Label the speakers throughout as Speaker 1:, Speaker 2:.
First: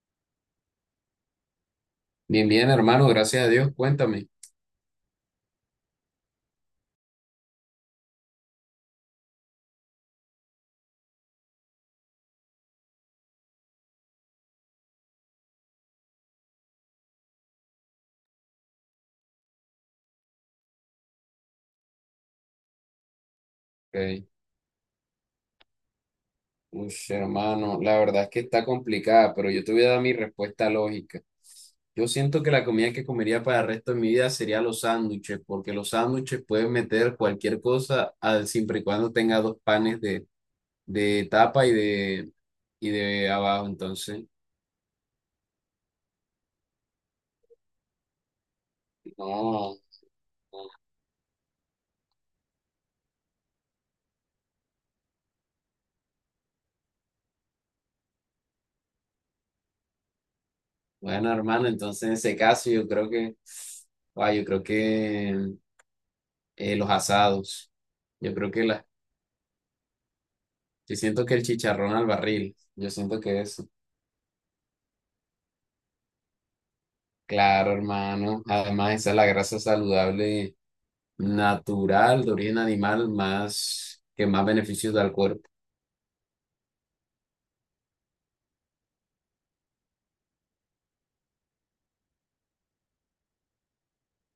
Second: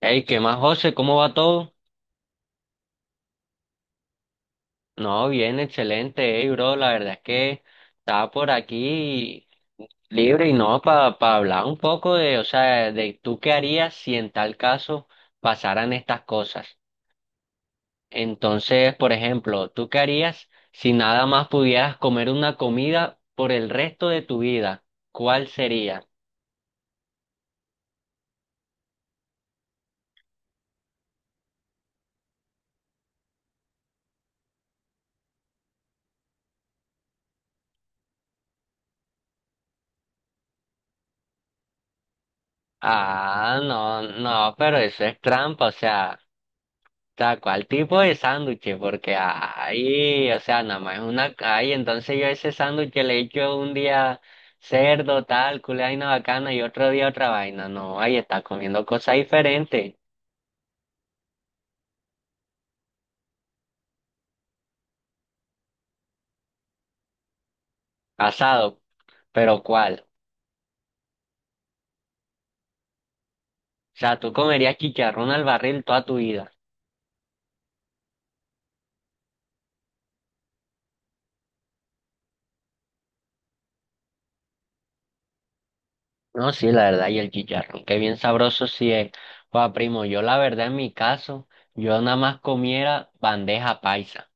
Speaker 1: Hey, ¿qué más, José? ¿Cómo va todo?
Speaker 2: Bien, bien, hermano, gracias a Dios, cuéntame.
Speaker 1: No, bien, excelente, hey, bro. La verdad es que estaba por aquí libre y no, para hablar un poco de, o sea, de tú qué harías si en tal caso pasaran estas cosas. Entonces, por ejemplo, ¿tú qué harías si nada más pudieras comer una comida por el resto de
Speaker 2: Ok.
Speaker 1: tu vida? ¿Cuál sería?
Speaker 2: Ush, hermano, la verdad es que está complicada, pero yo te voy a dar mi respuesta lógica. Yo siento que la comida que comería para el resto de mi vida sería los sándwiches, porque los sándwiches pueden meter cualquier cosa siempre y cuando tenga dos panes de tapa y de
Speaker 1: Ah,
Speaker 2: abajo.
Speaker 1: no,
Speaker 2: Entonces,
Speaker 1: no, pero eso es trampa, o sea. Tal cual tipo de sándwich, porque
Speaker 2: no,
Speaker 1: ahí, o sea, nada más es una, ahí entonces yo ese sándwich le echo un día cerdo, tal, culé vaina bacana y otro día otra vaina, no, ahí está comiendo cosas diferentes,
Speaker 2: bueno, hermano, entonces en ese caso yo creo que los asados. Yo creo que
Speaker 1: asado,
Speaker 2: las
Speaker 1: pero ¿cuál?
Speaker 2: Yo siento que el chicharrón al barril, yo siento que eso.
Speaker 1: O sea, tú comerías chicharrón al barril toda tu vida.
Speaker 2: Claro, hermano. Además, esa es la grasa saludable natural de origen animal más que más beneficios da al cuerpo.
Speaker 1: No, sí, la verdad, y el chicharrón, qué bien sabroso sí es. Pues primo, yo la verdad en mi caso, yo nada más comiera bandeja paisa.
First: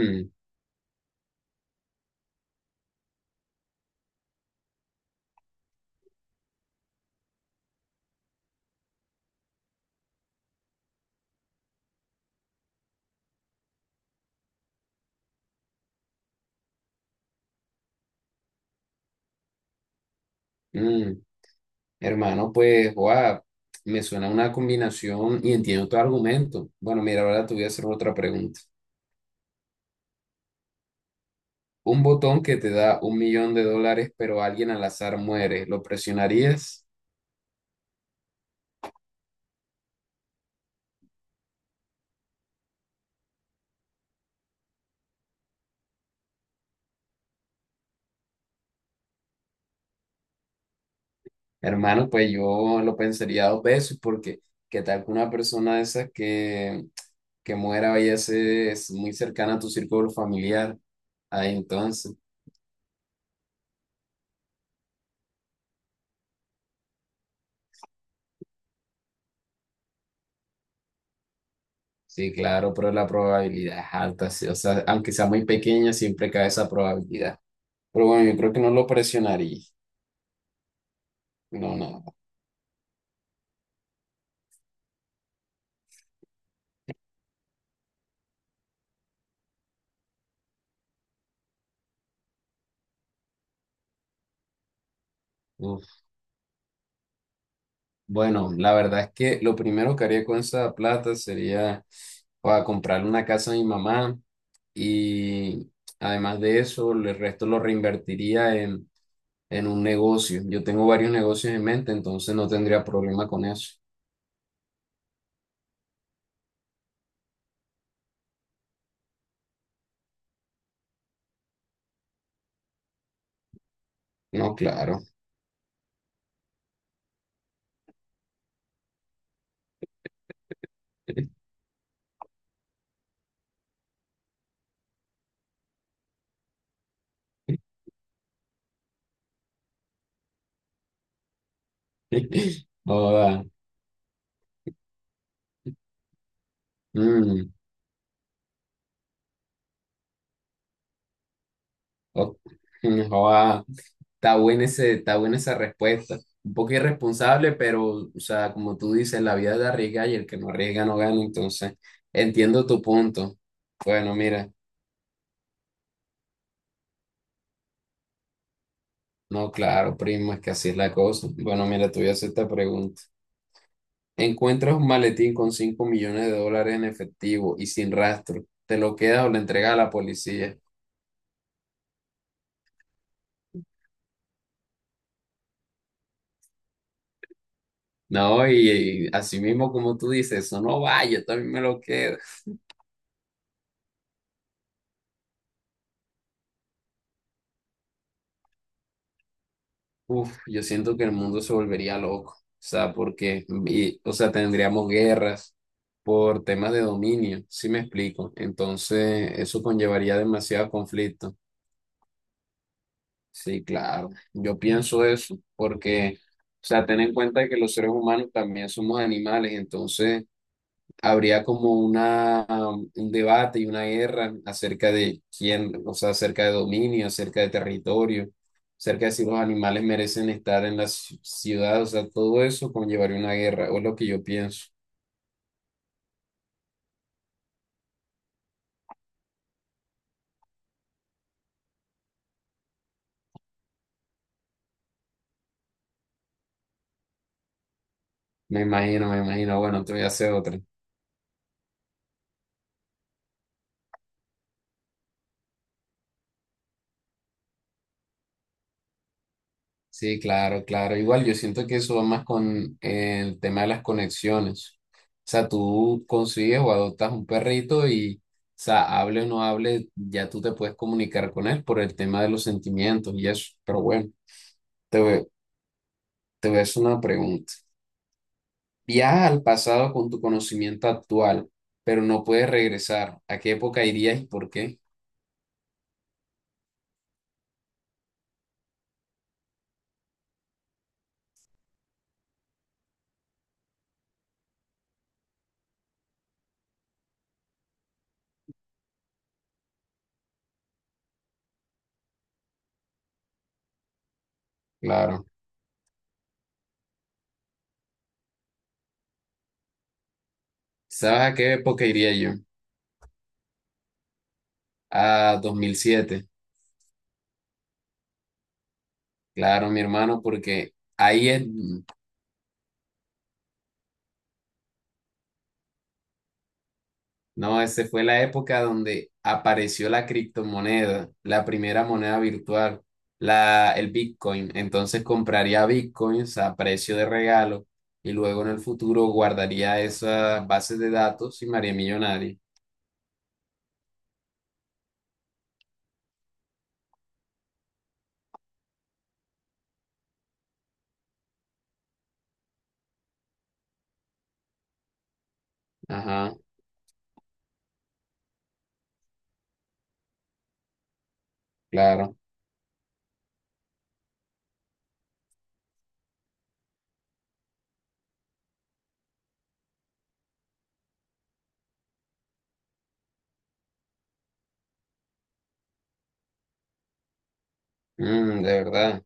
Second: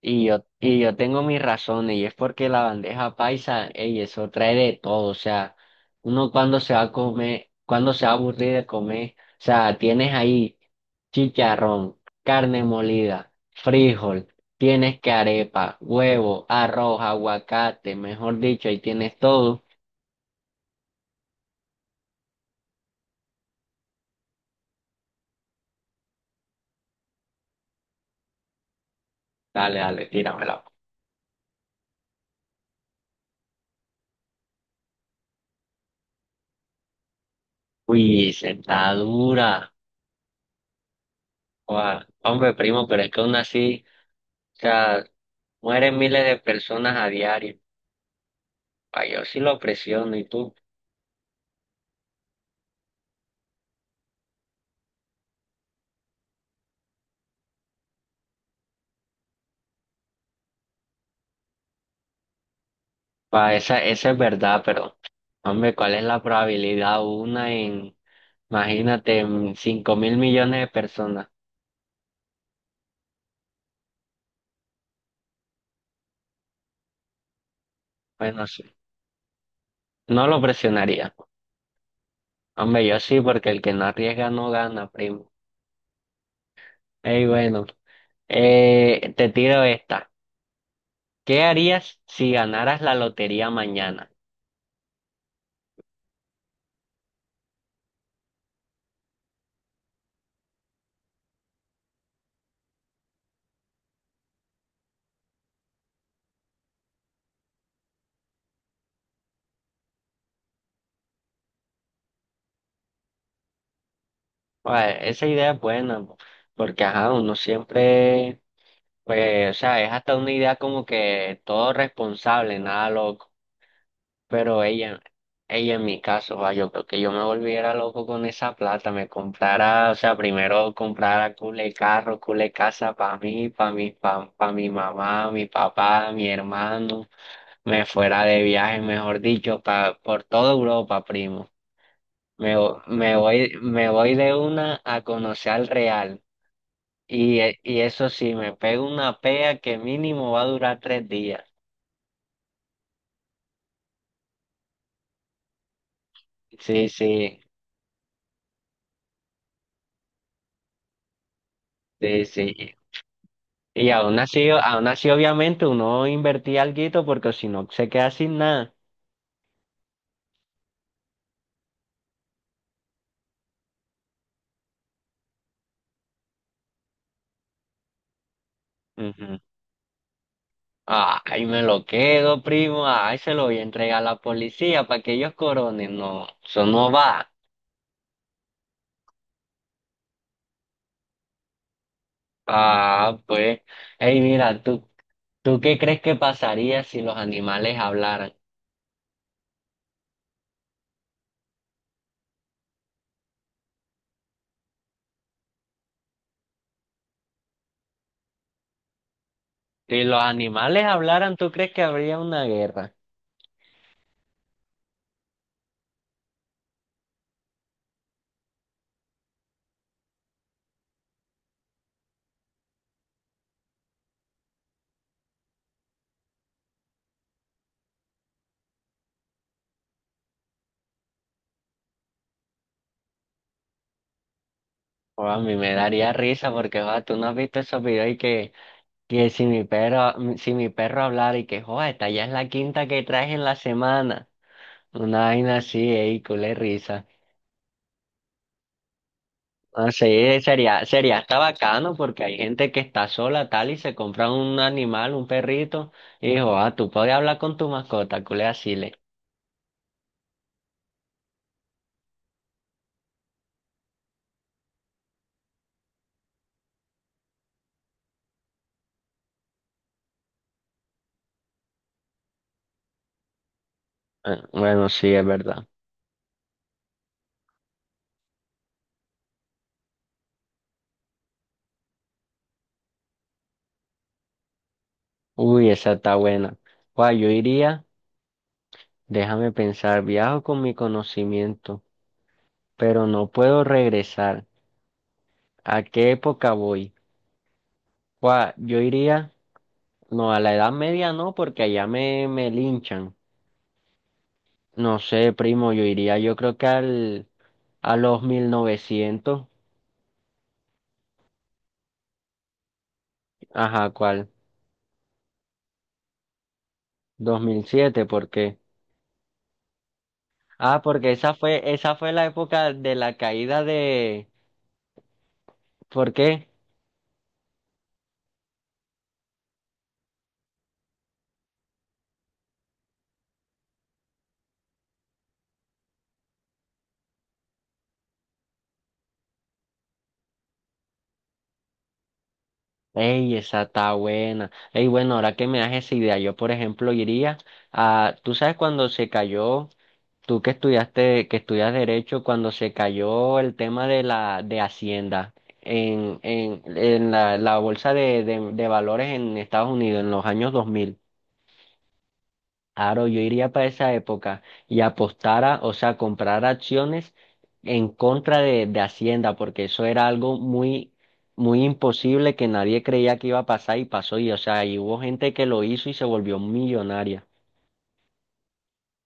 Speaker 1: Y yo, y yo tengo mis razones, y es porque la bandeja paisa, ey, eso trae de todo, o sea, uno cuando se va a comer, cuando se va a aburrir de comer, o sea, tienes ahí chicharrón, carne molida, frijol, tienes que arepa, huevo, arroz, aguacate, mejor dicho, ahí tienes todo.
Speaker 2: mm. Hermano, pues, guau, me suena una combinación y entiendo tu argumento. Bueno, mira, ahora te voy a hacer otra pregunta.
Speaker 1: Dale, dale, tíramela.
Speaker 2: Un botón que te da 1 millón de dólares, pero alguien al azar muere, ¿lo presionarías?
Speaker 1: Uy, sentadura. Guau, hombre, primo, pero es que aún así, o sea, mueren miles de personas a diario. Pa, yo sí lo presiono y tú.
Speaker 2: Hermano, pues yo lo pensaría dos veces porque qué tal que una persona de esas que muera vaya a ser es muy cercana a tu círculo familiar. Ahí entonces,
Speaker 1: Pa, esa es verdad, pero hombre, ¿cuál es la probabilidad? Una en, imagínate, en 5.000.000.000 de personas.
Speaker 2: sí, claro, pero la probabilidad es alta, sí, o sea, aunque sea muy pequeña, siempre cae esa probabilidad. Pero bueno, yo
Speaker 1: Bueno,
Speaker 2: creo que
Speaker 1: sí.
Speaker 2: no lo presionaría.
Speaker 1: No lo presionaría.
Speaker 2: No, no.
Speaker 1: Hombre, yo sí, porque el que no arriesga no gana, primo. Ey, bueno, te tiro esta. ¿Qué harías si ganaras la lotería mañana?
Speaker 2: No. Bueno, la verdad es que lo primero que haría con esa plata sería para comprarle una casa a mi mamá y además de eso, el resto lo reinvertiría en un negocio. Yo tengo varios negocios en mente, entonces no tendría problema con eso.
Speaker 1: Pa, esa idea es buena, po, porque ajá, uno siempre, pues, o sea, es hasta una idea como que todo responsable, nada loco.
Speaker 2: No,
Speaker 1: Pero
Speaker 2: claro.
Speaker 1: ella en mi caso, va, yo creo que yo me volviera loco con esa plata, me comprara, o sea, primero comprara cule carro, cule casa para mí, pa mi mamá, mi papá, mi hermano, me fuera de viaje, mejor dicho, pa, por toda Europa, primo. Me, vo- me
Speaker 2: Joda.
Speaker 1: voy, me voy de una a conocer al Real. Y,
Speaker 2: Mm,
Speaker 1: e- y eso sí, me pego una pea que mínimo va a durar 3 días.
Speaker 2: o- Joda. Está buena esa respuesta. Un poco
Speaker 1: Sí, sí,
Speaker 2: irresponsable, pero, o sea, como tú dices, la vida es de arriesgar y el que no arriesga no gana. Entonces,
Speaker 1: sí,
Speaker 2: entiendo
Speaker 1: sí.
Speaker 2: tu punto.
Speaker 1: Y
Speaker 2: Bueno, mira,
Speaker 1: aún así, obviamente, uno invertía alguito porque si no se queda sin nada.
Speaker 2: no, claro, primo, es que así es la cosa. Bueno, mira, te voy a hacer esta pregunta. Encuentras un maletín con 5 millones de dólares en efectivo y sin rastro. ¿Te lo quedas o
Speaker 1: Ujú.
Speaker 2: lo entregas a la policía?
Speaker 1: Ay, me lo quedo, primo. Ay, se lo voy a entregar a la policía para que ellos coronen. No, eso no va.
Speaker 2: No, y así mismo como tú dices, eso no va, yo también me lo quedo.
Speaker 1: Ah, pues. Ey, mira, ¿tú qué crees que pasaría si los animales hablaran?
Speaker 2: Uf, yo siento que el mundo se volvería loco, o sea, porque, o sea, tendríamos guerras por temas de dominio, ¿sí me explico? Entonces, eso
Speaker 1: Si
Speaker 2: conllevaría
Speaker 1: los
Speaker 2: demasiado
Speaker 1: animales
Speaker 2: conflicto.
Speaker 1: hablaran, ¿tú crees que habría una guerra?
Speaker 2: Sí, claro, yo pienso eso, porque, o sea, ten en cuenta que los seres humanos también somos animales, entonces habría como una, un debate y una guerra acerca de quién, o sea, acerca de dominio, acerca de territorio, acerca de si los animales merecen estar en la ciudad, o sea, todo eso conllevaría una guerra, o es lo que yo pienso.
Speaker 1: O a mí me daría risa porque, va, tú no has visto esos videos y que si mi perro hablara y que, joder, esta ya es la quinta que traes en la semana. Una vaina así, ey, culé risa.
Speaker 2: Me imagino, me imagino. Bueno,
Speaker 1: No
Speaker 2: te voy a hacer
Speaker 1: sé,
Speaker 2: otra.
Speaker 1: sería, sería hasta bacano porque hay gente que está sola tal y se compra un animal, un perrito, y dijo, ah, tú puedes hablar con tu mascota, culé así le.
Speaker 2: Sí, claro, claro. Igual yo siento que eso va más con el tema de las conexiones. O sea, tú consigues o adoptas un perrito y, o sea, hable o no hable, ya tú te puedes comunicar con él por el tema de los sentimientos y eso. Pero bueno,
Speaker 1: Ah, bueno,
Speaker 2: te
Speaker 1: sí, es
Speaker 2: voy,
Speaker 1: verdad.
Speaker 2: te voy a hacer una pregunta. Viajas al pasado con tu conocimiento actual, pero no puedes regresar. ¿A qué época irías y por qué?
Speaker 1: Uy, esa está buena. Guay, yo iría, déjame pensar, viajo con mi conocimiento, pero no puedo regresar. ¿A qué época voy? Guay, yo iría. No, a la Edad Media no, porque allá me linchan. No
Speaker 2: Claro.
Speaker 1: sé, primo, yo iría, yo creo que a los 1900.
Speaker 2: ¿Sabes a qué época iría yo?
Speaker 1: Ajá, ¿cuál?
Speaker 2: A 2007.
Speaker 1: 2007, ¿por qué?
Speaker 2: Claro, mi hermano, porque
Speaker 1: Ah, porque
Speaker 2: ahí es
Speaker 1: esa fue la época de la caída de. ¿Por qué?
Speaker 2: no, esa fue la época donde apareció la criptomoneda, la primera moneda virtual, la, el Bitcoin. Entonces compraría Bitcoins a precio de regalo y luego en el futuro guardaría esas bases de datos y me haría millonario.
Speaker 1: Ey, esa está buena. Ey, bueno, ahora que me das esa idea, yo por ejemplo iría a. ¿Tú sabes cuando se cayó? Tú que estudiaste, que estudias derecho, cuando se cayó el tema de la de Hacienda en,
Speaker 2: Ajá,
Speaker 1: en, en la bolsa de valores en Estados Unidos en los años 2000,
Speaker 2: claro.
Speaker 1: claro, yo iría para esa época y apostara, o sea, comprar acciones en contra de Hacienda, porque eso era algo muy, muy imposible que nadie creía que iba a pasar y pasó, y o sea, y hubo gente que lo hizo y se volvió millonaria.
Speaker 2: Mm, de verdad.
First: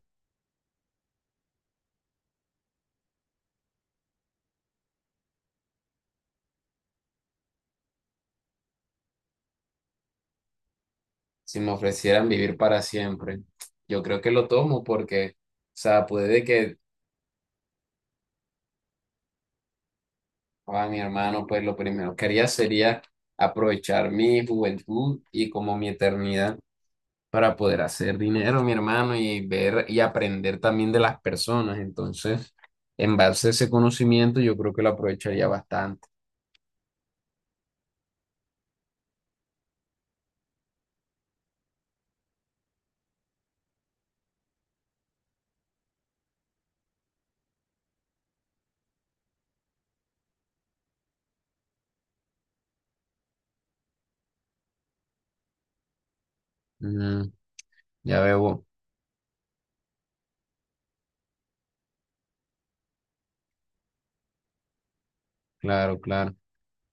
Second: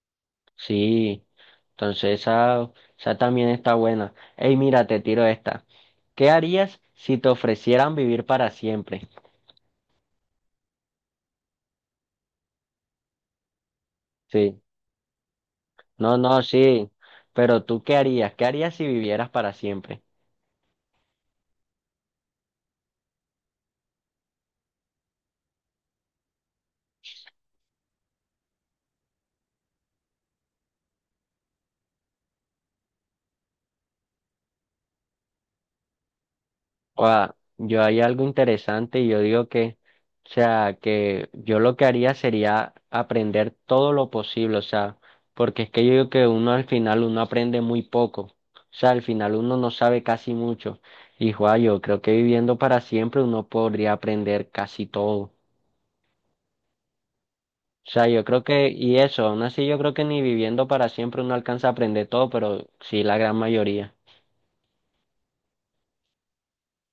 Speaker 1: Sí, entonces esa también está buena. Ey, mira, te tiro esta. ¿Qué harías si te ofrecieran vivir para siempre?
Speaker 2: Si me ofrecieran vivir para siempre, yo creo que lo
Speaker 1: Sí,
Speaker 2: tomo porque, o sea,
Speaker 1: no, no,
Speaker 2: puede que,
Speaker 1: sí, pero tú ¿qué harías? ¿Qué harías si vivieras para siempre?
Speaker 2: a mi hermano, pues lo primero que haría sería aprovechar mi juventud y como mi eternidad. Para poder hacer dinero, mi hermano, y ver y aprender también de las personas. Entonces, en base a ese conocimiento, yo creo que lo aprovecharía bastante.
Speaker 1: Oa, yo hay algo interesante y yo digo que, o sea, que yo lo que haría sería aprender todo lo posible, o sea, porque es que yo digo que uno al final uno aprende muy poco, o sea, al final uno no sabe casi mucho. Y joa, yo creo que viviendo para siempre uno podría aprender casi todo.
Speaker 2: Ujú,
Speaker 1: O sea,
Speaker 2: ya
Speaker 1: yo creo
Speaker 2: veo,
Speaker 1: que, y eso, aún así yo creo que ni viviendo para siempre uno alcanza a aprender todo, pero sí la gran mayoría.
Speaker 2: claro, claro.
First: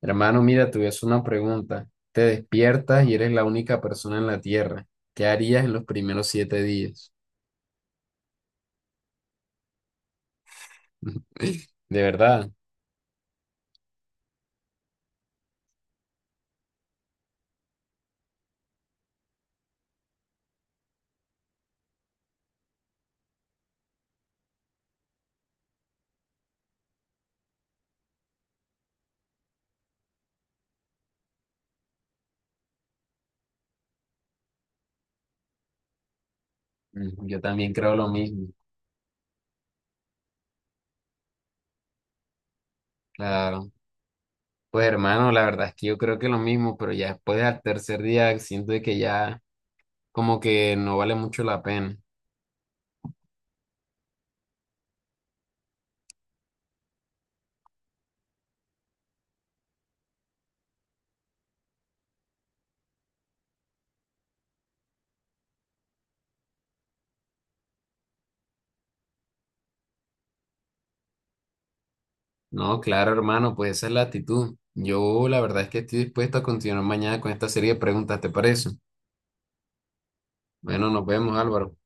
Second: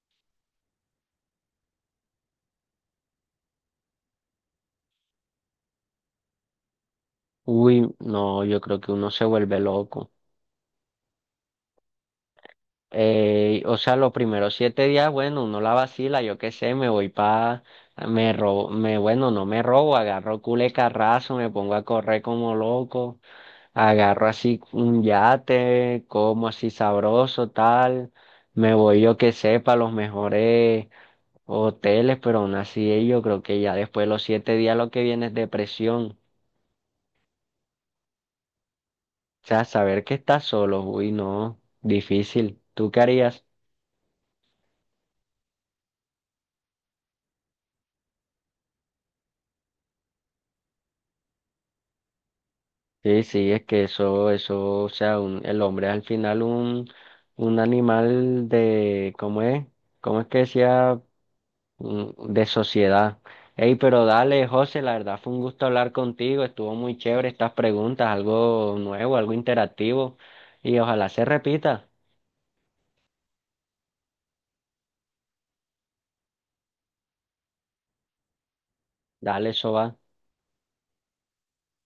Speaker 2: Hermano, mira, te voy a hacer una pregunta. Te despiertas y eres la única persona en la Tierra. ¿Qué harías en los primeros 7 días?
Speaker 1: Uy, no, yo creo que uno se vuelve loco.
Speaker 2: De verdad.
Speaker 1: O sea, los primeros 7 días, bueno, uno la vacila, yo qué sé, me voy pa, me robo, bueno, no me robo, agarro cule carrazo, me pongo a correr como loco, agarro así un yate, como así sabroso, tal, me voy, yo qué sé, pa los mejores hoteles, pero aún así yo creo que ya después de los 7 días lo que viene es depresión.
Speaker 2: Mm, yo también creo lo mismo,
Speaker 1: O sea, saber que estás solo, uy, no, difícil. ¿Tú qué harías?
Speaker 2: claro. Pues hermano, la verdad es que yo creo que lo mismo, pero ya después del tercer día siento de que ya como que no vale mucho la pena.
Speaker 1: Sí, sí, es que eso, o sea, el hombre es al final un, animal de, ¿cómo es? ¿Cómo es que decía? De sociedad. Ey, pero dale, José, la verdad fue un gusto hablar contigo, estuvo muy chévere estas preguntas, algo nuevo, algo interactivo, y ojalá se repita.
Speaker 2: No, claro, hermano, pues esa es la actitud. Yo la verdad es que estoy dispuesto a continuar mañana con esta serie de preguntas, ¿te parece?
Speaker 1: Dale, eso va.
Speaker 2: Bueno, nos vemos, Álvaro.